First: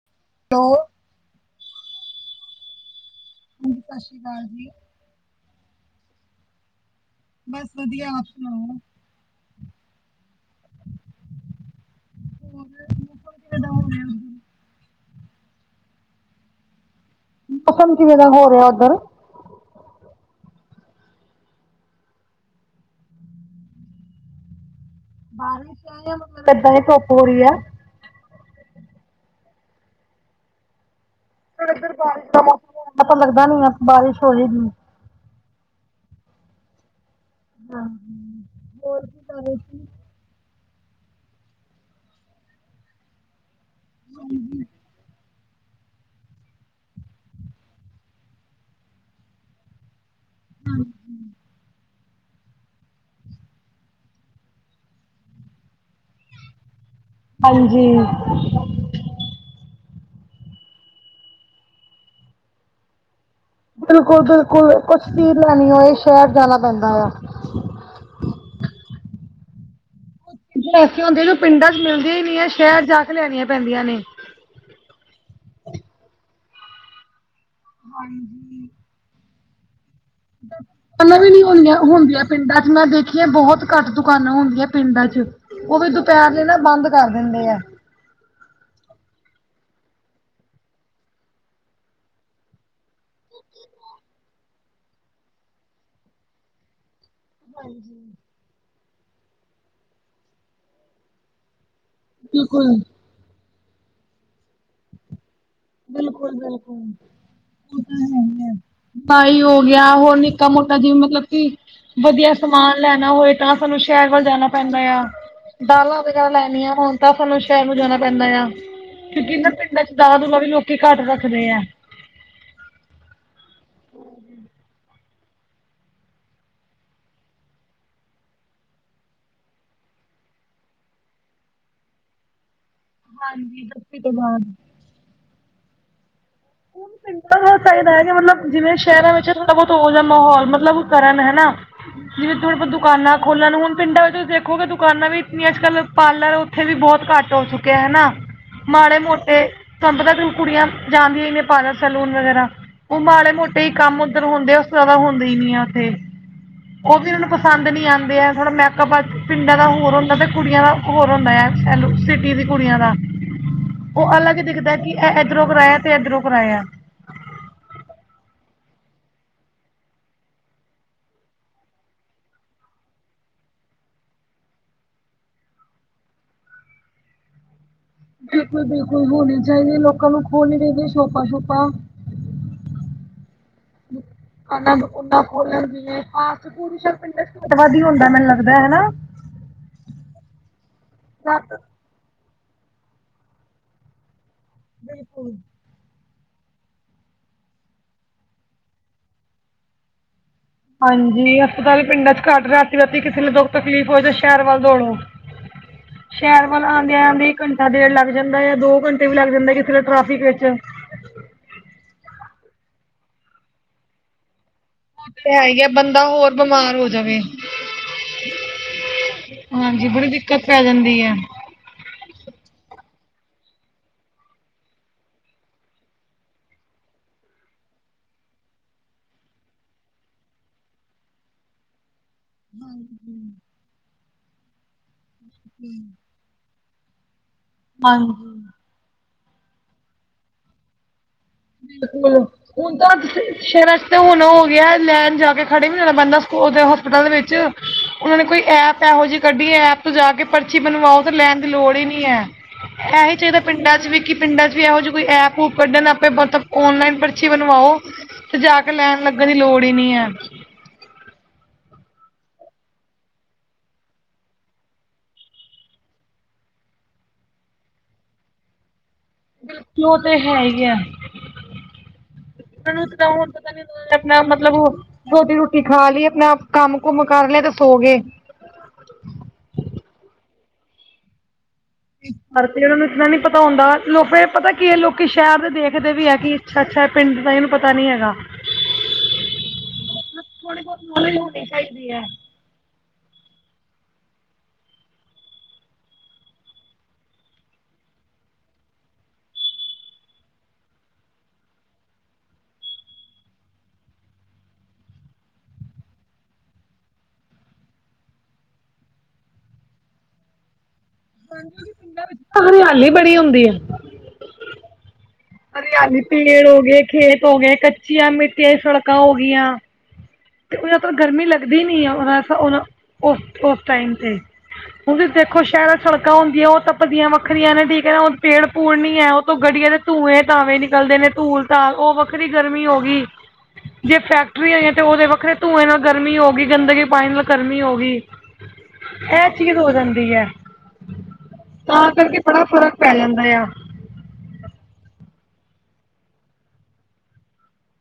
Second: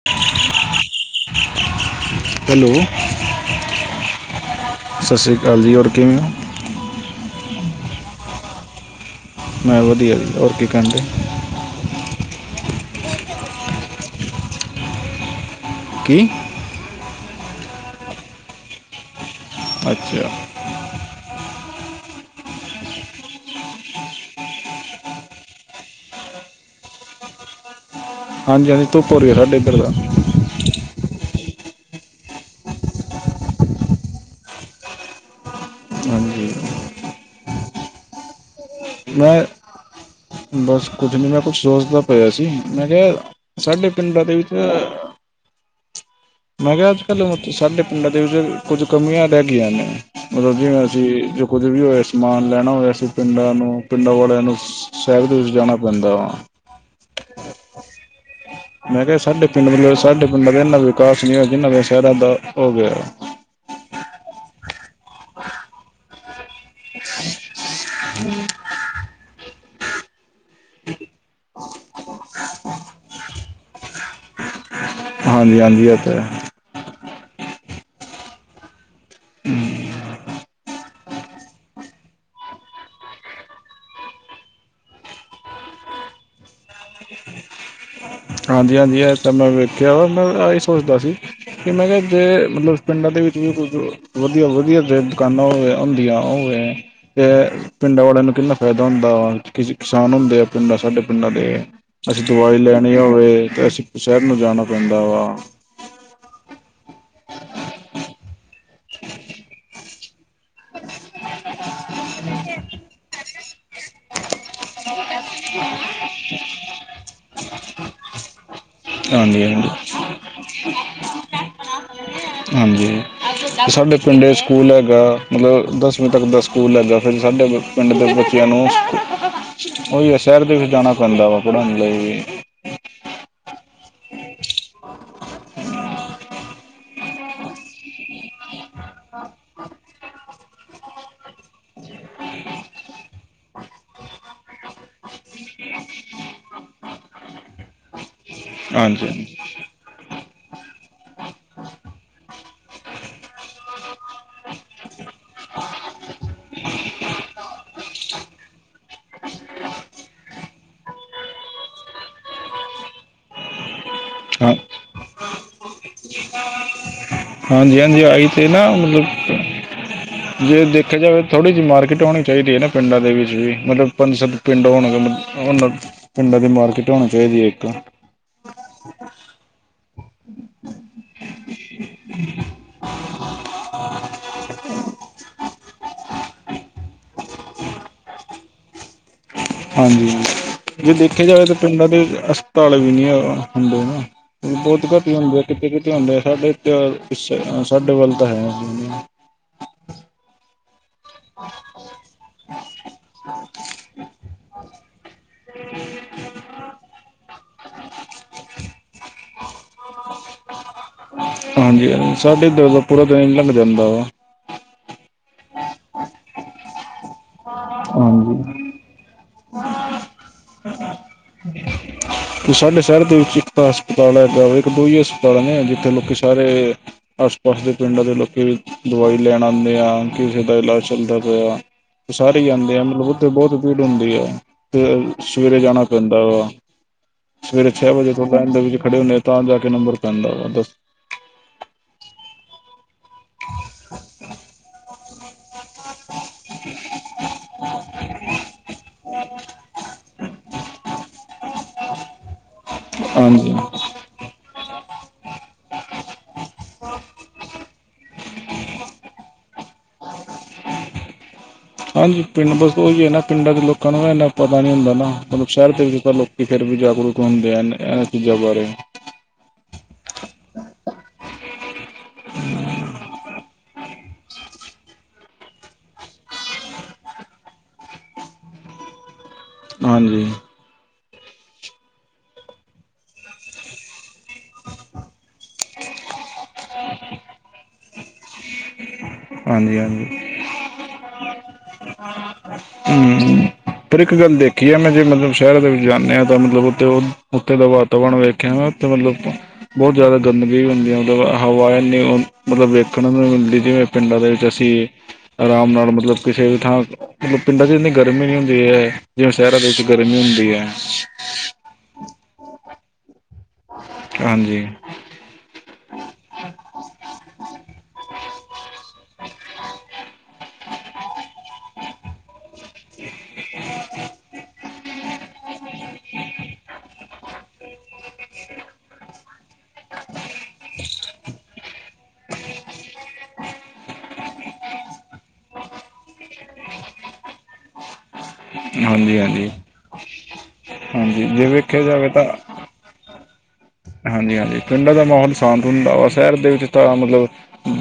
[inaudible] [inaudible] Hello ਹਾਂਜੀ ਸਤਿ ਸ਼੍ਰੀ ਅਕਾਲ ਜੀ ਸਤਿ ਸ਼੍ਰੀ ਅਕਾਲ ਜੀ ਹੋਰ ਕਿਵੇਂ ਹੋ ਬੱਸ ਵਧੀਆ ਆਪ ਸੁਣਾਓ ਮੈਂ ਵਧੀਆ ਜੀ ਹੋਰ ਕੀ ਕਰਨ ਡੇ [inaudible] ਕੀ ਪਸੰਦ ਕਿਵੇਂ ਦਾ ਹੋ ਰਿਹਾ ਉੱਧਰ ਅੱਛਾ ਬਾਰਿਸ਼ ਮੱਤਲਬ ਕਿੱਦਾਂ ਹੀ ਧੁੱਪ ਹੋ ਰਹੀ ਹੈ। ਹਾਂਜੀ ਹਾਂਜੀ ਧੁਪ ਹੋ ਰਹੀ ਹੈ ਸਾਡੇ ਇੱਧਰ ਤਾਂ ਫਿਰ ਇਧਰ ਬਾਰਿਸ਼ ਦਾ ਮੌਸਮ ਤਾਂ ਲੱਗਦਾ ਨਹੀਂ ਆ ਬਾਰਿਸ਼ ਹੋਈ ਨਹੀਂ ਹਾਂਜੀ ਹਾਂ ਮੈਂ ਬਸ ਕੁੱਛ ਨੀ ਮੈਂ ਕੁੱਛ ਸੋਚਦਾ ਪਿਆ ਸੀ ਮੈਂ ਕਿਹਾ ਸਾਡੇ ਪਿੰਡਾਂ ਦੇ ਵਿੱਚ ਮੈਂ ਕਿਹਾ ਅੱਜ ਕੱਲ੍ਹ ਸਾਡੇ ਪਿੰਡਾਂ ਦੇ ਵਿੱਚ ਕੁੱਝ ਕਮੀਆਂ ਰਹਿ ਗਈਆਂ ਨੇ ਮੱਤਲਬ ਜਿਵੇਂ ਅਸੀਂ ਜੋ ਕੁੱਝ ਵੀ ਹੋਇ ਸਮਾਨ ਲੈਣਾ ਹੋਵੇ ਅਸੀਂ ਪਿੰਡਾਂ ਨੂੰ ਪਿੰਡਾਂ ਵਾਲਿਆਂ ਨੂੰ ਸ਼ਹਿਰ ਦੇ ਵਿੱਚ ਜਾਣਾ ਪੈਂਦਾ ਹੈ ਹਾਂਜੀ ਮੈਂ ਕਿਹਾ ਸਾਡੇ ਪਿੰਡ ਵੱਲੋਂ ਸਾਡੇ ਪਿੰਡਾਂ ਦਾ ਇਨਾ ਵਿਕਾਸ ਨਹੀਂ ਹੋਇਆ ਜਿੰਨਾ ਦੇ ਸ਼ਹਿਰਾਂ ਦਾ ਹੋ ਗਿਆ ਬਿਲਕੁੱਲ ਬਿਲਕੁੱਲ ਕੁੱਛ ਵੀ ਲੈਣਾ ਸ਼ਹਿਰ ਜਾਣਾਂ ਪੈਂਦਾ ਆ [inaudible] ਐਸੇ ਹੁੰਦੇ ਜੋ ਪਿੰਡਾਂ ਚ ਮਿਲਦੀ ਹੀ ਨਹੀਂ ਹੈ ਸ਼ਹਿਰ ਜਾ ਕੇ ਲੈਣੀਆਂ ਪੈਂਦੀਆਂ ਨੇ ਹਾਂਜੀ ਹਾਂਜੀ ਇਹ ਤਾਂ ਹਾਂਜੀ [inaudible] ਪਹਿਲਾਂ ਵੀ ਨੀ ਹੁੰਦੀਆਂ ਪਿੰਡਾਂ ਚ ਮੈਂ ਦੇਖੀਆਂ ਬਹੁਤ ਘੱਟ ਦੁਕਾਨਾਂ ਹੁੰਦੀਆਂ ਪਿੰਡਾਂ ਚ ਉਹ ਵੀ ਦੁਪਹਿਰ ਲਈ ਨਾ ਬੰਦ ਕਰ ਦਿੰਦੇ ਆ ਹਾਂਜੀ ਹਾਂਜੀ ਇਹ ਤਾਂ ਮੈਂ ਵੇਖਿਆ ਮੈਂ ਇਹ ਸੋਚਦਾ ਸੀ ਕਿ ਮੈਂ ਕਿਹਾ ਜੇ ਮਤਲਬ ਪਿੰਡਾਂ ਦੇ ਵਿੱਚ ਵੀ ਕੁੱਝ ਵਧੀਆ ਵਧੀਆ ਦੁਕਾਨਾਂ ਹੋਵੇ ਹੁੰਦੀਆਂ ਹੋਵੇ ਤੇ ਪਿੰਡਾਂ ਵਾਲਿਆਂ ਨੂੰ ਕਿੰਨਾ ਫਾਇਦਾ ਹੁੰਦਾ ਵਾ ਕਿਸੇ ਕਿਸਾਨ ਹੁੰਦੇ ਆ ਪਿੰਡਾਂ ਸਾਡੇ ਪਿੰਡਾਂ ਦੇ ਅਸੀਂ ਦਵਾਈ ਬਿਲਕੁਲ ਲੈਣੀ ਹੋਵੇ ਤੇ ਅਸੀਂ ਸ਼ਹਿਰ ਨੂੰ ਜਾਣਾ ਪੈਂਦਾ ਵਾ ਬਿਲਕੁੱਲ ਬਿਲਕੁੱਲ ਉਹ ਤਾਂ ਹੋ ਗਿਆ ਹੋਰ ਨਹੀਂ ਮੋਟਾ ਮੋਟਾ ਜਿਵੇਂ ਮੱਤਲਬ ਕਿ ਵਧੀਆ ਸਮਾਨ ਲੈਣਾ ਹੋਏ ਤਾਂ ਸਾਨੂੰ ਸ਼ਹਿਰ ਵੱਲ ਜਾਣਾ ਪੈਂਦਾ ਹੈ। ਦਾਲਾਂ ਵਗੈਰਾ ਲੈਣੀਆਂ ਹੁਣ ਤਾਂ ਸਾਨੂੰ ਸ਼ਹਿਰ ਜਾਂਣਾ ਪੈਂਦਾ ਹੈ ਕਿਉਂਕਿ ਹਾਂਜੀ ਇਹ ਹਾਂਜੀ ਪਿੰਡਾਂ ਦਾਂਲਾ ਦੂਲਾਂ ਵੀ ਲੋਕੀ ਘੱਟ ਰੱਖਦੇ ਹੇ। ਹਾਂਜੀ ਅਤੇ ਸਾਡੇ ਪਿੰਡੇ ਸਕੂਲ ਹੈਗਾ ਮੱਤਲਬ ਦਸਵੀਂ ਤੱਕ ਦਾ ਸਕੂਲ ਹੈਗਾ ਫਿਰ ਸਾਡੇ ਪਿੰਡ ਦੇ ਬੱਚਿਆਂ ਨੂੰ ਉਹੀ ਆ ਸ਼ਹਿਰ ਦੇ ਵਿੱਚ ਜਾਣਾਂ ਪੈਂਦਾ ਵਾ ਪੜ੍ਹਾਉਣ ਲਈ ਹਾਂਜੀ ਦਸਵੀਂ ਤੋਂ ਬਾਅਦ [unintelligible] ਉਹ ਪਿੰਡਾਂ ਚਾਹੀਦਾ ਹੈ ਜਿਵੇਂ ਸ਼ਹਿਰਾਂ ਵਿੱਚ ਥੋੜਾ ਬਹੁਤ ਹੋ ਜਾਂਦਾ ਮਾਹੌਲ ਮਤਲਬ ਕਰਨ ਹੈਨਾ ਜਿਵੇਂ ਥੋੜੀ ਬਹੁਤ ਦੁਕਾਨਾਂ ਖੋਲਣ ਹੁਣ ਪਿੰਡਾਂ ਵਿੱਚ ਤੁਸੀਂ ਦੇਖੋਗੇ ਦੂ ਦੁਕਾਨਾਂ ਵੀ ਇਤਨੀਆਂ ਅੱਜ ਕੱਲ ਪਾਰਲਰ ਉੱਥੇ ਵੀ ਬਹੁਤ ਘੱਟ ਹੋ ਚੁੱਕਿਆ ਹਨਾ ਮਾੜੇ ਹਾਂਜੀ ਮੋਟੇ ਕੰਮ ਦੇ ਦਿਨ ਕੁੜੀਆਂ ਜਾਣਦੀਆਂ ਹੀ ਨੇ ਪਾਰਲਰ ਸੈਲੂਨ ਵਗੈਰਾ ਉਹ ਮਾੜੇ ਮੋਟੇ ਹੀ ਕੰਮ ਉੱਧਰ ਹੁੰਦੇ ਆ ਉਸ ਜ਼ਿਆਦਾ ਹੁੰਦੇ ਹੀ ਨੀ ਆ ਉੱਥੇ ਉਹ ਵੀ ਇਹਨਾਂ ਨੂੰ ਪਸੰਦ ਨਹੀਂ ਆਉਂਦੇ ਹੈ ਥੋੜਾ ਮੈਕਅਪ ਪਿੰਡਾਂ ਦਾ ਹੋਰ ਹੁੰਦਾ ਤੇ ਕੁੜੀਆਂ ਦਾ ਹੋਰ ਹੁੰਦਾ ਏਲੋ ਸਿਟੀ ਦੀ ਕੁੜੀਆਂ ਦਾ। ਉਹ ਅਲੱਗ ਹਾਂ ਦਿਖਦਾ ਕਿ ਇਹ ਇੱਧਰੋਂ ਕਰਾਇਆ ਤੇ ਇੱਧਰੋਂ ਕਰਾਇਆ। ਹਾਂਜੀ, ਹਾਂਜੀ ਆਈ ਤੇ ਨਾ ਮਤਲਬ ਜੇ ਦੇਖਿਆ ਜਾਵੇ ਥੋੜੀ ਜਿਹੀ ਮਾਰਕੀਟ ਹੋਣੀ ਚਾਹੀਦੀ ਹੈ। ਨਾ ਪਿੰਡਾਂ ਦੇ ਵਿੱਚ ਵੀ ਮਤਲਬ ਪੰਜ ਸਤ ਪਿੰਡ ਹੋਣਗੇ ਉਹਨਾਂ ਪਿੰਡਾਂ ਦੀ ਮਾਰਕੀਟ ਹੋਣੀ ਚਾਹੀਦੀ ਹੈ। ਇੱਕ ਬਿਲਕੁਲ, ਬਿਲਕੁਲ ਹੋਣੀ ਚਾਹੀਦੀ ਹੈ ਲੋਕਾਂ ਨੂੰ ਖੋਲਣੀ ਚਾਹੀਦੀਆਂ ਸ਼ੋਪਾਂ- ਸ਼ੋਪਾਂ ਦੁਕਾਨਾਂ ਦੁਕਾਨਾ [unintelligible] ਵਧ ਹੀ ਹੁੰਦਾ ਮੈਨੂੰ ਲੱਗਦਾ ਹੈਨਾ ਹਾਂਜੀ ਜੇ ਦੇਖਿਆ ਜਾਵੇ ਤਾਂ ਪਿੰਡਾਂ ਦੇ ਹਸਪਤਾਲ ਵੀ ਨਹੀਂ ਹੁੰਦੇ ਨਾ ਬਹੁੱਤ ਘੱਟ ਹੁੰਦੇ ਆ ਕਿੱਤੇ ਕਿਤੇ ਹੁੰਦੇ ਆ ਸਾਡੇ ਸਾਡੇ ਵੱਲ ਤਾਂ ਹੈ ਹਾਂਜੀ ਹਸਪਤਾਲ ਪਿੰਡਾਂ ਚ ਘੱਟ ਰਾਤੀ ਰਾਤੀ ਕਿਸੇ ਲਈ ਦੁੱਖ ਤਕਲੀਫ਼ ਹੋ ਜਾਏ ਤੇ ਸ਼ਹਿਰ ਵੱਲ ਦੌੜੋ ਸ਼ਹਿਰ ਵੱਲ ਆਉਂਦੇ ਆਂਦੇ ਘੰਟਾ ਘੰਟਾ ਡੇਢ ਲੱਗ ਜਾਂਦਾ ਹੈ। ਦੋ ਘੰਟੇ ਵੀ ਲੱਗ ਜਾਂਦਾ ਕਿਸੇ ਟ੍ਰੈਫਿਕ ਵਿੱਚ ਹਾਂਜੀ ਹਾਂਜੀ ਸਾਡੇ ਇਧਰ ਦਾ ਪੂਰਾ ਦਿਨ ਲਗ ਜਾਂਦਾ ਵਾ ਤੇ ਹੈ ਹੀ ਆ ਬੰਦਾ ਹੋਰ ਬਿਮਾਰ ਹੋ ਜਾਵੇ। ਹਾਂਜੀ। ਹਾਂਜੀ ਬੜੀ ਦਿੱਕਤ ਪੈ ਜਾਂਦੀ ਹੈ। ਤੇ ਸਾਡੇ ਸ਼ਹਿਰ ਦੇ ਵਿੱਚ ਇੱਕ ਤਾਂ ਹਸਪਤਾਲ ਹੈ ਇੱਕ, ਦੋ ਹੀ ਹਸਪਤਾਲ ਨੇ ਜਿੱਥੇ ਲੋਕ ਸਾਰੇ ਆਸ -ਪਾਸ ਦੇ ਪਿੰਡਾਂ ਦੇ ਲੋਕ ਵੀ ਦਵਾਈ ਲੈਣ ਆਉਂਦੇ ਆ ਕਿਸੇ ਦਾ ਇਲਾਜ ਚੱਲਦਾ ਪਿਆ। ਸਾਰੇ ਹੀ ਜਾਂਦੇ ਆ ਮਤਲਬ ਉੱਥੇ ਬਹੁਤ ਭੀੜ ਹੁੰਦੀ ਹੈ, ਤੇ ਸਵੇਰੇ ਜਾਣਾ ਪੈਂਦਾ ਵਾ। ਸਵੇਰੇ ਛੇ ਵਜੇ ਤੋਂ ਹਾਂਜੀ। ਲਾਈਣ ਦੇ ਵਿੱਚ ਖੜੇ ਹੁੰਦੇ ਤਾਂ ਜਾ ਕੇ ਨੰਬਰ ਪੈਂਦਾ ਵਾ ਦ ਬਿਲਕੁਲ ਹੁਣ ਤਾਂ ਸ਼ਹਿਰਾ ਚ ਤੇ ਹੁਣ ਹੋ ਗਿਆ ਲੈਣ ਜਾ ਕੇ ਖੜੇ ਵੀ ਹੋਣਾ ਪੈਂਦਾ ਸਕੂਲ ਹੋਸਪਿਟਲ ਦੇ ਵਿੱਚ ਉਹਨਾਂ ਨੇ ਕੋਈ ਐਪ ਇਹੋ ਜਿਹੀ ਕੱਢੀ ਹੈ ਐਪ ਤੋਂ ਜਾ ਕੇ ਪਰਚੀ ਬਣਵਾਓ ਤੇ ਲੈਣ ਦੀ ਲੋੜ ਹੀ ਨੀ ਹੈ, ਇਹ ਹੀ ਚਾਹੀਦਾ ਹਾਂਜੀ ਪਿੰਡਾਂ ਚ ਵੀ ਕਿ ਪਿੰਡਾਂ ਚ ਵੀ ਇਹੋ ਜਿ ਕੋਈ ਐਪ ਓਪ ਕੱਢਣ ਨਾਲ ਮਤਲਬ ਔਨਲਾਈਨ ਪਰਚੀ ਬਣਵਾਓ ਤੇ ਜਾ ਕੇ ਲੈਣ ਲੱਗਣ ਦੀ ਲੋੜ ਹੀ ਨੀ ਹੈ। ਹਾਂਜੀ ਪਿੰਡ ਬਸ ਉਹੀ ਹੈ ਨਾ ਪਿੰਡਾਂ ਦੇ ਲੋਕਾਂ ਨੂੰ ਇੰਨਾ ਪਤਾ ਨੀ ਹੁੰਦਾ ਨਾ ਮਤਲਬ ਸ਼ਹਿਰ ਦੇ ਵਿੱਚ ਤਾਂ ਲੋਕ ਕਿ ਫਿਰ ਵੀ ਜਾਗਰੂਕ ਹੁੰਦੇ ਹਨ ਇਹਨਾਂ ਚੀਜ਼ਾਂ ਬਾਰੇ ਉਹ ਤੇ ਹੈ ਹੀ ਆ ਉਹਨੂੰ ਤੇ ਤਾਂ ਹੁਣ ਪਤਾ ਨ ਆਪਣਾ ਮਤਲਬ ਰੋਟੀ, ਰੋਟੀ ਖਾ ਲਈ ਆਪਣਾ ਕੰਮ ਕੁਮ ਕਰ ਲਿਆ ਤਾਂ ਸੋ ਗਏ। ਹਾਂਜੀ। ਔਰ ਫਿਰ ਉਹਨਾਂ ਨੂੰ ਇਤਨਾ ਨੀ ਪਤਾ ਹੁੰਦਾ ਲੋਕ ਪਤਾ ਕੀ ਇਹ ਲੋਕੀ ਸ਼ਹਿਰ ਦੇ ਦੇਖਦੇ ਵੀ ਹੈ ਕਿ ਅੱਛਾ ਅੱਛਾ ਇਹ ਪਿੰਡ ਦਾ ਇਹਨੂੰ ਪਤਾ ਨੀ ਹੈਗਾ। ਹਾਂਜੀ ਹਾਂਜੀ ਥੋੜੀ ਬਹੁਤ ਨੋਲੇਜ ਹੋਣੀ ਚਾਹੀਦੀ ਹੈ। ਹੂ [unintelligible] ਪਰ ਇੱਕ ਗੱਲ ਦੇਖੀ ਆ ਮੈਂ ਜੇ ਮਤਲਬ ਸ਼ਹਿਰ ਦੇ ਵਿੱਚ ਜਾਂਦੇ ਹਾਂ ਤਾਂ ਮਤਲਬ ਉੱਥ, ਉੱਥੇ ਵੇਖਿਆ [unintelligible] ਬਹੁਤ ਜ਼ਿਆਦਾ ਗੰਦਗੀ ਵੀ ਹੁੰਦੀ ਹੈ। ਮਤਲਬ ਹਵਾ ਇੰਨੀ ਮਤਲਬ ਵੇਖਣ ਨੂੰ ਵੀ ਮਿਲਦੀ ਜਿਵੇਂ ਪਿੰਡਾਂ ਦੇ ਵਿੱਚ ਅਸੀਂ ਆਰਾਮ ਨਾਲ ਮਤਲਬ ਕਿਸੇ ਵੀ ਥਾਂ ਮਤਲਬ ਪਿੰਡਾਂ ਚ ਇੰਨੀ ਗਰਮੀ ਨੀ ਹੁੰਦੀ ਹੈ। ਜਿਵੇਂ ਸ਼ਹਿਰਾਂ ਦੇ ਵਿੱਚ ਗਰਮੀ ਹੁੰਦੀ ਹੈ। ਹਰਿਆਲੀ ਬੜੀ ਹੁੰਦੀ ਹੈ। ਹਾਂਜੀ। ਹਰਿਆਲੀ ਪੇੜ ਹੋ ਗਏ ਖੇਤ ਹੋ ਗਏ ਕੱਚੀਆਂ ਮਿੱਟੀਆਂ ਸੜਕਾਂ ਹੋ ਗਿਆ। ਤੇ ਉਧਰ ਗਰਮੀ ਲੱਗਦੀ ਨੀ ੳਹਨਾ ਉਸ ਟਾਈਮ ਤੇ ਹੁਣ ਦੇਖੋ ਸ਼ਹਿਰਾਂ ਚ ਸੜਕਾਂ ਹੁੰਦੀਆਂ ਉਹ ਤਪਦੀਆਂ ਵੱਖਰੀਆਂ ਨੇ ਠੀਕ ਹੈ ਨਾ ਪੇੜ ਪੂੜ ਨੀ ਹੈ। ਤੋਂ ਗੱਡੀਆਂ ਦੇ ਧੂੰਏ ਧਾਵੇਂ ਨਿਕਲਦੇ ਨੇ ਧੂਲ ਧਾਲ ਉਹ ਵ ਵੱਖਰੀ ਗਰਮੀ ਹੋ ਗਈ ਜੇ ਫੈਕਟਰੀਆਂ ਆਈਆਂ ਤੇ ਉਹਦੇ ਵਕਤ ਫੇਰ ਧੂੰਏ ਨਾਲ ਗਰਮੀ ਹੋ ਗਈ ਗੰਦਗੀ ਪਾਣੀ ਨਾਲ ਗਰਮੀ ਹੋ ਗਈ ਹਾਂਜੀ ਇਹ ਹਾਂਜੀ ਚੀਜ਼ ਹੋ ਜਾਂਦੀ ਹੈ ਹਾਂਜੀ ਜੇ ਵੇਖਿਆ ਤਾਂ ਜਾਵੇ ਕਰਕੇ ਬੜਾ ਫ਼ਰਕ ਪੈ ਜਾਂਦਾ ਆ। ਹਾਂਜੀ ਹਾਂਜੀ ਪਿੰਡਾਂ ਦਾ ਮਾਹੌਲ ਸ਼ਾਂਤ ਹੁੰਦਾ ਵਾ ਸ਼ਹਿਰ ਦੇ ਵਿੱਚ ਤਾਂ ਮਤਲਬ।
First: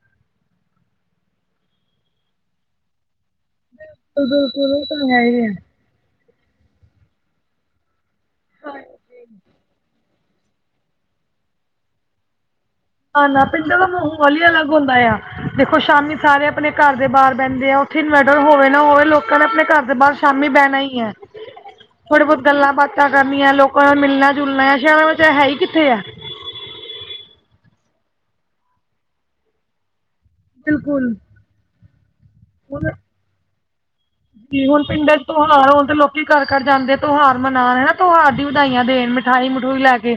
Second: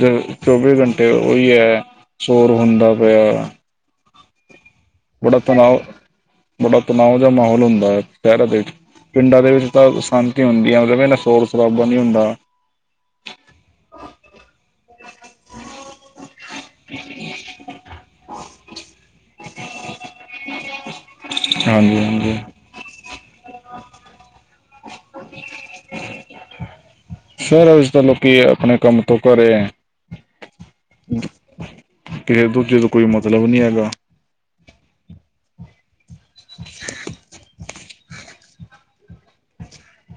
ਜ ਚੌਵੀ ਘੰਟੇ ਉਹੀ ਹੈ ਸੋਰ ਹੁੰਦਾ ਪਿਆ। ਉਹ ਉਹ ਤਾਂ [unintelligible] ਬੜਾ ਤਨਾਅ ਬੜਾ ਤਨਾਓ ਦਾ ਮਾਹੌਲ ਹੁੰਦਾ ਹੈ ਸ਼ਹਿਰਾ ਦੇ ਪਿੰਡਾਂ ਦੇ ਵਿੱਚ ਤਾਂ ਸ਼ਾਂਤੀ ਹੁੰਦੀ ਆ ਮਤਲਬ ਇਹੰਨਾ ਸ਼ੋੌਰ ਸ਼ਰਾਬਾ ਨਹੀਂ ਹੁੰਦਾ। ਨਾ ਪਿੰਡਾਂ ਦਾ ਮਾਹੌਲ ਹੀ ਅਲੱਗ ਹੁੰਦਾ ਆ। ਦੇਖੋ ਸ਼ਾਮੀ ਸਾਰੇ ਆਪਣੇ ਘਰ ਦੇ ਬਾਹਰ ਬਹਿੰਦੇ ਆ ਉੱਥੇ ਇਨਵਰਟਰ ਹੋਵੇ ਨਾ ਹੋਵੇ ਲੋਕਾਂ ਨੇ ਆਪਣੇ ਘਰ ਦੇ ਬਾਹਰ। ਸ਼ਾਮੀ ਬਹਿਣਾ ਹੀ ਹੈ। ਹਾਂਜੀ ਥੋੜੇ ਹਾਂਜੀ ਬਹੁਤ ਗੱਲਾਂ ਬਾਤਾਂ ਕਰਨੀਆਂ ਲੋਕਾਂ ਨਾਲ ਮਿਲਣਾ ਜੁਲਣਾ ਆ ਸ਼ਹਿਰਾਂ ਵਿੱਚ ਹੈ ਹੀ ਕਿੱਥੇ ਆ। ਸ਼ਹਿਰਾਂ ਵਿੱਚ ਤਾਂ ਲੋਕੀ ਆਪਣੇ ਕੰਮ ਤੋਂ ਘਰੇ। ਬਿਲਕੁਲ। ਕਿਸੇ ਦੂਜੇ ਤੋਂ ਕੋਈ ਮਤਲਬ ਨੀ ਹੈਗਾ। ਜਿੰਵੇ ਹੁਣ ਪਿੰਡਾਂ ਚ ਤਿਉਹਾਰ ਹੋਣ ਤੇ ਲੋਕੀ ਘਰ ਘਰ ਜਾਂਦੇ ਤਿਉਹਾਰ ਮਨਾਉਣ ਹਨਾ ਤਿਉਹਾਰ ਦੀ। ਵਧਾਈਆਂ ਦੇਣ ਮਿਠਾਈ ਮਠੂਈ ਲੈ ਕੇ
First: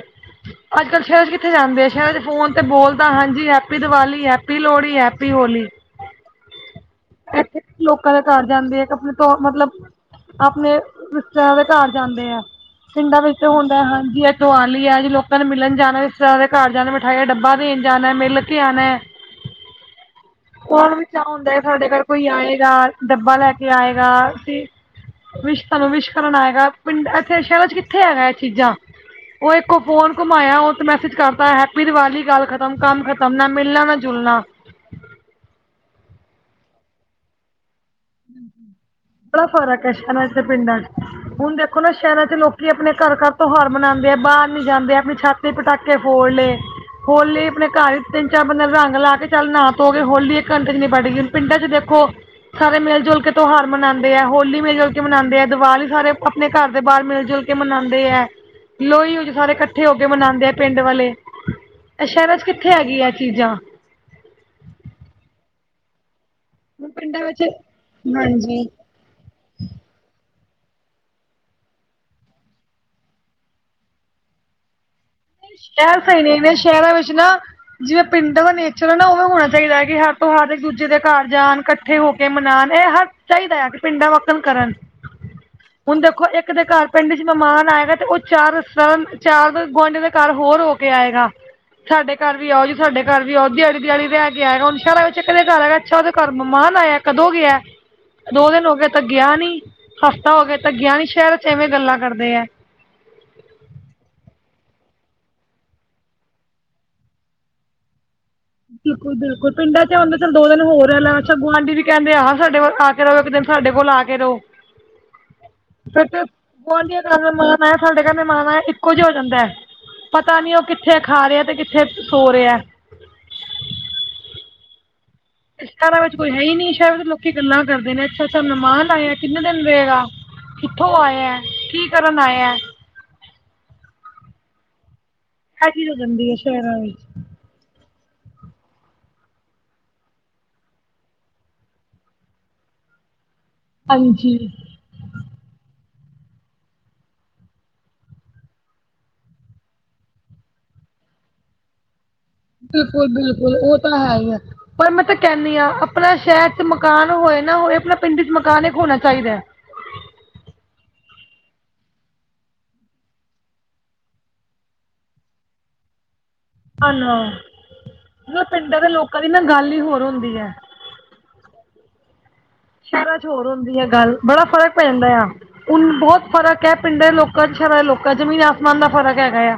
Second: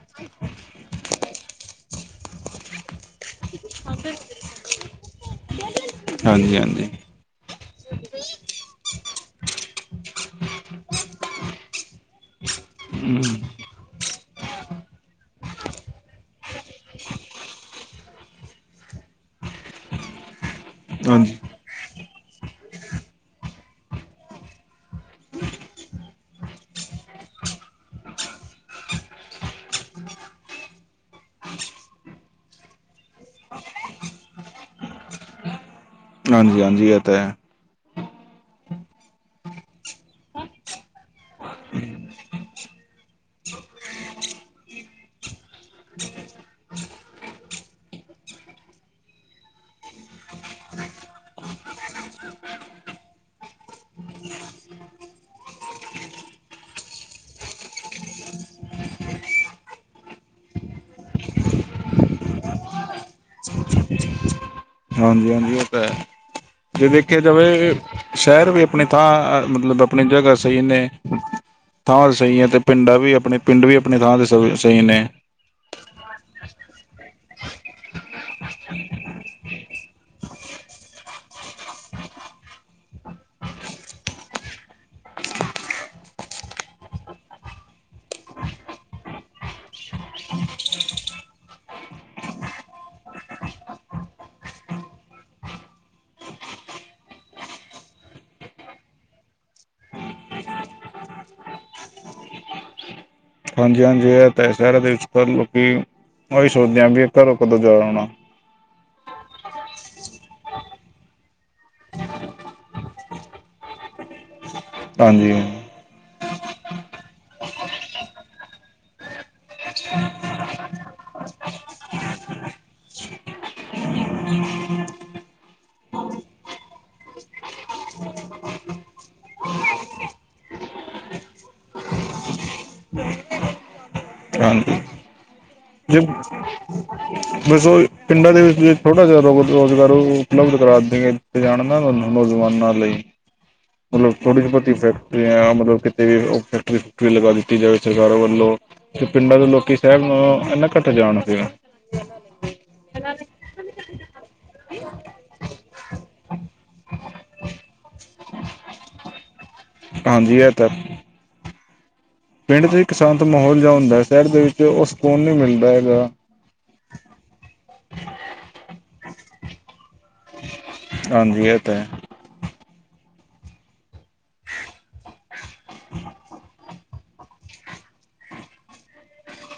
ਅੱਜ ਕੱਲ੍ਹ ਸ਼ਹਿਰ ਚ ਕਿੱਥੇ ਜਾਂਦੇ ਆ ਸ਼ਹਿਰਾਂ ਚ ਫੋਨ ਤੇ ਬੋਲ। ਹਾਂਜੀ happy Diwali happy Lohri happy Holi. ਹਾਂਜੀ ਹਾਂਜੀ ਇੱਥੇ ਲੋਕਾਂ ਦੇ ਘਰ ਜਾਂਦੇ ਆ। ਆਪਣੇ ਤੋਂ ਮਤਲਬ ਆਪਣੇ ਰਿਸ਼ਤਦਾਰਾਂ ਦੇ ਘਰ ਜਾਂਦੇ ਆ ਪਿੰਡਾਂ ਵਿੱਚ ਹੁਣ। ਹਾਂਜੀ ਇਹਥੋਂ ਆ ਦੀਵਾਲੀ ਹੈ ਜੀ ਲੋਕਾਂ ਨੂੰ ਮਿਲਣ ਜਾਣਾ ਰਿਸ਼ਤੇਦਾਰਾਂ ਦੇ ਘਰ ਜਾਣਾ ਮਿਠਾਈ ਦਾ ਡੱਬਾ ਦੇਣ ਜਾਣਾ ਮਿਲ ਕੇ ਆਣਾ ਏ ਹ [unintelligible] ਲੋਕਾਂ ਨੂੰ ਵੀ ਚਾ ਹੁੰਦਾ ਸਾਡੇ ਘਰ ਕੋਈ ਆਏਗਾ ਡੱਬਾ ਲੈ ਕੇ ਆਏਗਾ ਵਿਸ਼ ਤੁਹਾਨੂੰ ਵਿਸ਼ ਕਰਨ ਆਏਗਾ ਪਿੰਡ ਇੱਥੇ ਸ਼ਹਿਰਾਂ ਚ ਕਿੱਥੇ ਹੈਗਾ ਇਹ ਚੀਜ਼ਾਂ। ਉਹ ਇੱਕੋ ਫੋਨ ਘੁੰਮਾਇਆ ਉਹਤੇ ਮੈਸੇਜ ਕਰਤਾ ਹੈਪੀ ਦੀਵਾਲੀ ਗੱਲ ਖਤਮ ਕੰਮ ਖਤਮ ਨਾ ਮਿਲਣਾ ਨਾ ਜੁਲਣਾ। ਹਾਂਜੀ ਹਾਂਜੀ ਇਹ ਤਾਂ ਹੈ। ਬੜਾ ਫਰਕ ਹੈ ਸ਼ੈਹਰਾਂ ਚ ਤੇ ਪਿੰਡ ਚ। ਹੁਣ ਦੇਖੋ ਨਾ ਸ਼ਹਿਰਾਂ ਚ ਲੋਕੀ ਆਪਣੇ ਘਰ ਘਰ ਤਿਉਹਾਰ ਮਨਾਉਂਦੇ ਆ ਬਾਹਰ ਨੀ ਜਾਂਦੇ ਆਪਣੀ ਛਾਤ ਪਟਾਕੇ ਫੋੜ ਲਏ। ਹੋਲੀ ਆਪਣੇ ਘਰ ਵਿੱਚ ਤਿੰਨ ਚਾਰ ਬੰਦਿਆਂ ਰੰਗ ਲਾ ਕੇ ਚੱਲ ਨ੍ਹਾ ਧੋ ਗਏ ਹੋਲੀ ਇੱਕ ਘੰਟ ਚ ਨਿੱਬੜ ਗਈ ਹੁਣ ਪਿੰਡਾਂ ਚ ਦੇਖੋ। ਸਾਰੇ ਮਿਲ ਜੁਲ ਕੇ ਤਿਉਹਾਰ ਮਨਾਉਂਦੇ ਹੈ ਹੋਲੀ ਮਿਲ ਜੁਲ ਕੇ ਮਨਾਉਂਦੇ ਹੈ ਦੀਵਾਲੀ ਸਾਰੇ ਆਪਣੇ ਘਰ ਦੇ ਬਾਹਰ ਮਿਲ ਜੁਲ ਕੇ। ਕੇ ਮਨਾਉਂਦੇ ਹੈ ਲੋਹੜੀ ਸਾਰੇ ਇਕੱਠੇ ਹੋ ਕੇ ਮਨਾਉਂਦੇ ਹੈ ਪਿੰਡ ਵਾਲੇ। ਐ ਸ਼ਹਿਰਾਂ ਚ, ਕਿੱਥੇ ਹੈਗੀ ਆ, ਚੀਜ਼ਾਂ। ਹਾਂਜੀ- ਹਾਂਜੀ, ਉਹ ਤਾਂ ਹੈ। ਜੇ ਦੇਖਿਆ ਜਾਵੇ, ਸ਼ਹਿਰ ਵੀ ਆਪਣੇ। ਤਾਂ ਮਤਲਬ ਆਪਣੀ ਜਗਾ ਸਹੀ ਨੇ। ਥਾਂ ਤੇ ਸਹੀ ਹੈ ਅਤੇ ਪਿੰਡਾਂ ਵੀ ਆਪਣੇ ਪਿੰਡ ਵੀ ਆਪਣੀ ਥਾਂ ਤੇ ਸ ਸਹੀ ਨੇ। ਸ਼ਹਿਰ ਸਹੀ ਨੇ ਇਹਨਾਂ ਸ਼ਹਿਰਾਂ ਵਿੱਚ ਨਾ। ਜਿਵੇਂ ਪਿੰਡਾਂ ਦਾ ਨੇਚਰ ਹੈ ਨਾ ਉਹਵੇ ਹੋਣਾ ਚਾਹੀਦਾ ਹੈ ਕਿ ਹਰ ਤਿਉਹਾਰ ਇੱਕ ਦੂਜੇ ਦੇ ਘਰ ਜਾਣ। ਇਕੱਠੇ ਹੋ ਕੇ ਮਨਾਉਣ ਇਹ ਹਰ ਚਾਹੀਦਾ ਆ ਕਿ ਪਿੰਡਾਂ ਵਕਣ ਕਰਨ। ਹ [unintelligible] ਹੁਣ ਦੇਖੋ ਇੱਕ ਦੇ ਘਰ ਪਿੰਡ ਚ ਮਹਿਮਾਨ ਆਏਗਾ ਤੇ ਉਹ ਚਾਰ ਸਰ ਚਾਰ ਗੁਆਂਢੀਆਂ ਦੇ। ਘਰ ਹੋਰ ਹੋ ਕੇ ਆਏਗਾ। ਸਾਡੇ ਘਰ ਵੀ ਆਓ ਜੀ, ਸਾਡੇ ਘਰ ਵੀ ਆਓ। ਦਿਹਾੜੀ- ਦਿਹਾੜੀ ਰਹਿ ਕੇ ਆਏ, ਹੁਣ ਸ਼ਹਿਰਾਂ ਵਿੱਚ ਕਦੇ ਘਰ ਹੈਗਾ। ਅੱਛਾ, ਉਹਦੇ ਘਰ ਮੇਹਮਾਨ ਆਇਆ। ਕਦੋਂ, ਗਿਆ? ਦੋ ਦਿਨ, ਹੋ ਗਏ ਤਾਂ ਗਿਆ ਨੀ। ਹਫ਼ਤਾ, ਹੋ ਗਿਆ ਤਾਂ ਗਿਆ ਨੀ। ਸ਼ਹਿਰ ਚ ਇਵੇਂ ਗੱਲਾਂ ਕਰਦੇ ਹੈ। ਹਾਂਜੀ- ਹਾਂਜੀ, ਇਹ ਤਾਂ ਹੈ। ਸ਼ਹਿਰ ਦੇ ਵਿੱਚ ਲੋਕੀ, ਉਹੀ ਸੋਚਦੇ ਆ, ਵੀ ਘਰੋਂ ਕਦੋਂ ਜਾ ਆਉਣਾ। ਬਿਲਕੁਲ- ਬਿਲਕੁਲ, ਪਿੰਡਾਂ ਚ ਹੋਦਾਂ, ਚਲ ਦੋ ਦਿਨ ਹੋਰ ਰੈਲਾ। ਅਛਾ, ਗੁਆਂਢੀ ਵੀ ਕਹਿੰਦੇ, ਆ ਸਾਡੇ ਵਲ ਆ। ਚਲੋ ਇੱਕ ਦਿਨ, ਸਾਡੇ ਕੋਲ, ਆ ਕੇ ਰਹੋ। ਹਾਂਜੀ। ਫ ਗੁਆਂਢੀਆਂ ਘਰ ਮਹਿਮਾਣ ਆਆ। ਸਾਡੇ ਘਰ ਮਹਿਮਾਣ ਆਆ, ਇੱਕੋ ਜਿ ਹੋ ਜਾਂਦਾ ਹੈ। ਪਤਾ ਨੀ, ਉਹ ਕਿੱਥੇ ਖਾ ਰਿਹਾ, ਤੇ ਕਿੱਥੇ ਸੋ ਰਿਹਾ। [unintelligible] ਸ਼ਹਿਰਾਂ ਵਿੱਚ, ਕੋਈ ਹੈ, ਹੀ ਨੀ। ਸ਼ਾਇਰ ਲੋਕੀ ਗੱਲਾਂ ਕਰਦੇ ਨੇ, ਅੱਛਾ, - ਅੱਛਾ ਮਹਿਮਾਨ ਆਇਆ, ਕਿੰਨੇ ਦਿਨ ਰਹੇਗਾ? ਕਿੱਥੋਂ ਆਇਆ? ਕੀ ਕਰਨ ਆਇਆ? [unintelligible] ਇਹ ਚੀਜ਼ ਹੋ ਜ ਜਾਂਦੀ ਹੈ ਸ਼ਹਿਰਾਂ ਵਿੱਚ ਬੱਸੋਂ [unintelligible] ੳ ਹੀ ਪਿੰਡਾਂ ਦੇ ਵਿੱਚ, ਥੋੜਾ ਜਿਹਾ ਰ ਰੋਜ਼ਗਾਰ, ਉਪਲਬਧ ਕਰਾ, ਦੇਥੇ। ਮੈਂ ਜਾਣਦਾ ਨਾ ਨੌਜਵਾਨਾਂ ਲਈ। ਮਤਲਬ ਹਾਂਜੀ ਤੁੋੜੀ- ਬੋਤੀ ਫੇ- ਕਮਰਿਆਂ, ਮਤਲਬ ਕਿਤੇ ਵੀ, ਫੈਕਟਰੀ- ਫੁਕਟਰੀ ਲਗਾ, ਦਿੱਤੀ ਜਾਵੇ ਸਰਕਾਰਾਂ ਵੱਲੋਂ। ਤੇ ਪਿੰਡਾਂ ਦੇ ਲੋਕੀ, ਸਾਹਿਬ ਨੂੰ, ਇਨਾਂ ਘੱਟ ਜਾਣ ਦੇਆਂ। ਬਿਲਕੁਲ- ਬਿਲਕੁਲ, ਉਹ ਤਾਂ, ਹੈ ਹੀ ਆ। ਪਰ ਮੈਂ, ਤਾਂ ਕਹਿੰਦੀ ਹਾਂ, ਆਪਣਾ ਸ਼ਹਿਰ ਚ, ਮਕਾਨ ਹੋਏ ਨਾ ਹੋਏ। ਆਪਣਾ ਪਿੰਡ ਚ, ਮਕਾਨ ਇੱਕ, ਹੋਣਾ ਚਾਹੀਦਾ ਐ। ਹਾਂਜੀ, ਇਹ ਤਾਂ। ਪਿੰਡ ਚ, ਇੱਕ ਸ਼ਾਂਤ ਮਾਹੌਲ, ਜਿਹਾ ਹੁੰਦਾ ਹੈ। ਸ਼ਹਿਰ ਦੇ ਵਿੱਚ, ਉਹ ਸਕੂਨ ਨਹੀਂ, ਮਿਲਦਾ ਹੈਗਾ। ਹੈਲੋ। ਮਤਲਬ, ਪਿੰਡਾਂ ਦੇ ਲੋਕਾਂ ਦੀ, ਨਾ ਗੱਲ ਹੀ ਹੋਰ ਹੁੰਦੀ ਹੈ। ਹਾਂਜੀ। ਇਹ ਤੇ, ਹੈ। ਸ਼ਹਿਰਾਂ ਚ, ਹੋਰ ਹੁੰਦੀ ਆ ਗੱਲ, ਬੜਾ ਫ਼ਰਕ ਪੈਂ ਜਾਂਦਾ ਆ। ਹੂਨ ਬਹੁਤ ਫ਼ਰਕ ਹੈ। ਪਿੰਡਾਂ ਦੇ ਲੋਕਾਂ, ਸ਼ਰਾਂ ਦੇ ਲੋਕਾਂ ਚ। ਜ਼ਮੀਨ, ਆਸਮਾਨ ਦਾ ਫਰਕ ਹੈਗਾ, ਆ।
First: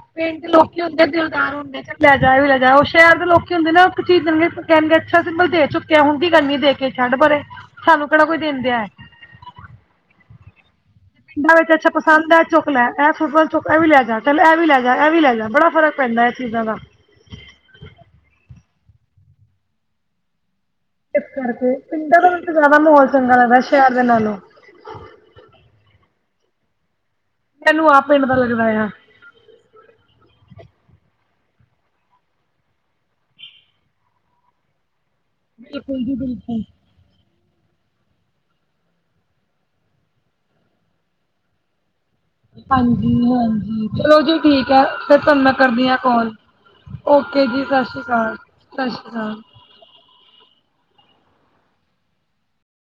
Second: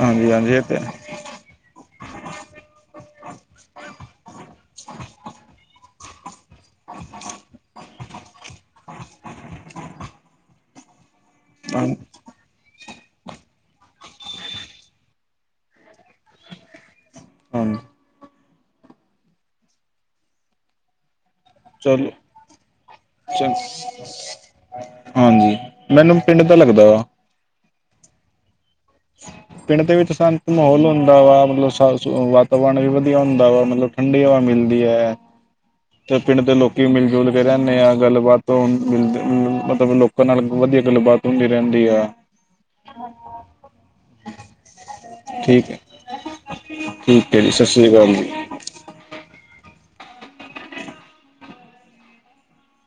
ਹਾਂਜੀ ਪਿੰਡ ਦੇ, ਹਾਂਜੀ ਇਹ ਲੋਕੀ ਤਾਂ ਹੈ ਹੁੰਦੇ ਦਿਲਦਾਰ ਹੁੰਦੇ। ਲੈ ਜਾ, ਇ ਵੀ ਲੈ ਜਾ, ਉਹ ਸ਼ਹਿਰ ਦੇ ਲੋਕੀ ਹੁੰਦੇ। ਨਾ, ਚੀ ਜ਼ ਦੇਣਗੇ ਨ ਕਹਿਣਗੇ ਅੱਛਾ, ਸਿੰਲ ਦੇ ਚੁ ਕਿ ਹੁਣ ਕੀ ਕਰਨੀ ਦੇ ਕੇ। ਛੱਡ ਪਰੇ, ਸਾਨੂੰ ਕਿਹੜਾ ਕੋਈ ਦੇਣ ਦਿਆ ਹੈ। [unintelligible] ਪਿੰਡਾਂ ਵਿੱਚ, ਹਾਂ ਅੱਛਾ, ਪਸੰਦ ਹੈ। ਚੁ ਇਹ ਲੇ ਚੁੱਕ, ਇਹ ਵੀ ਲੈ ਜਾ, ਚੱਲ ਇਹ ਵੀ ਲੈ ਜਾ, ਇਹ ਵੀ ਲੈ ਜਾ, ਬੜਾ ਫਰਕ ਪੈਂਦਾ, ਇਹ ਚੀਜ਼ਾਂ ਦਾ। ਹਾਂ। ਇਸ ਕਰਕੇ। ਚਲੋ ਪਿੰਡਾਂ ਦੇ ਵਿੱਚ, ਜ਼ਿਆਦਾ ਮਾਹੌਲ ਚੰਗਾ ਚ ਲੱਗਦਾ, ਸ਼ਹਿਰ ਦੇ ਨਾਲੋਂ। ਹਾਂਜੀ। ਮੈਨੂੰ ਪਿੰਡ ਦਾ, ਲੱਗਦਾ ਔ। ਇਹੈਨੂੰ ਆਪੇ, ਪਤਾ ਲੱਗਦਾ ਆ। ਪਿੰਡ ਦੇ ਵਿੱਚ ਸ਼ਾਂਤ ਮਾਹੌਲ ਹੁੰਦਾ ਵਾ। ਮਤਲਬ ਵਾਤਾਵਰਨ ਵੀ, ਵਧੀਆ ਹੁੰਦਾ ਵਾ, ਮਤਲਬ। ਠੰਡੀ ਹਵਾ, ਮਿਲਦੀ ਹੈ। ਤੇ ਪਿੰਡ ਦੇ ਲੋਕੀ, ਮਿਲ ਜੁਲ ਰਹਿੰਦੇ ਆ, ਗੱਲਬਾਤ ਮਿਲ ਮਤਲਬ ਲੋਕਾਂ ਨਾਲ ਵਧੀਆ ਗੱਲਬਾਤ ਹੁੰਦੀ ਰਹਿੰਦੀ ਐ। ਹਾਂਜੀ ਹਾਂਜੀ ਚਲੋ ਜੀ ਠੀਕ ਹੈ, ਫਿਰ ਤੁਹਾਨੂੰ ਮੈਂ ਠੀਕ ਹੈ ਕਰਦੀ ਹਾਂ ਕਾਲ, ਠੀਕ ਹੈ ਓਕੇ ਜੀ ਸਤਿ ਸ਼੍ਰੀ ਸ੍ਰੀ ਜੀ ਅਕਾਲ। ਸਤਿ ਸ੍ਰੀ ਅਕਾਲ ਜੀ।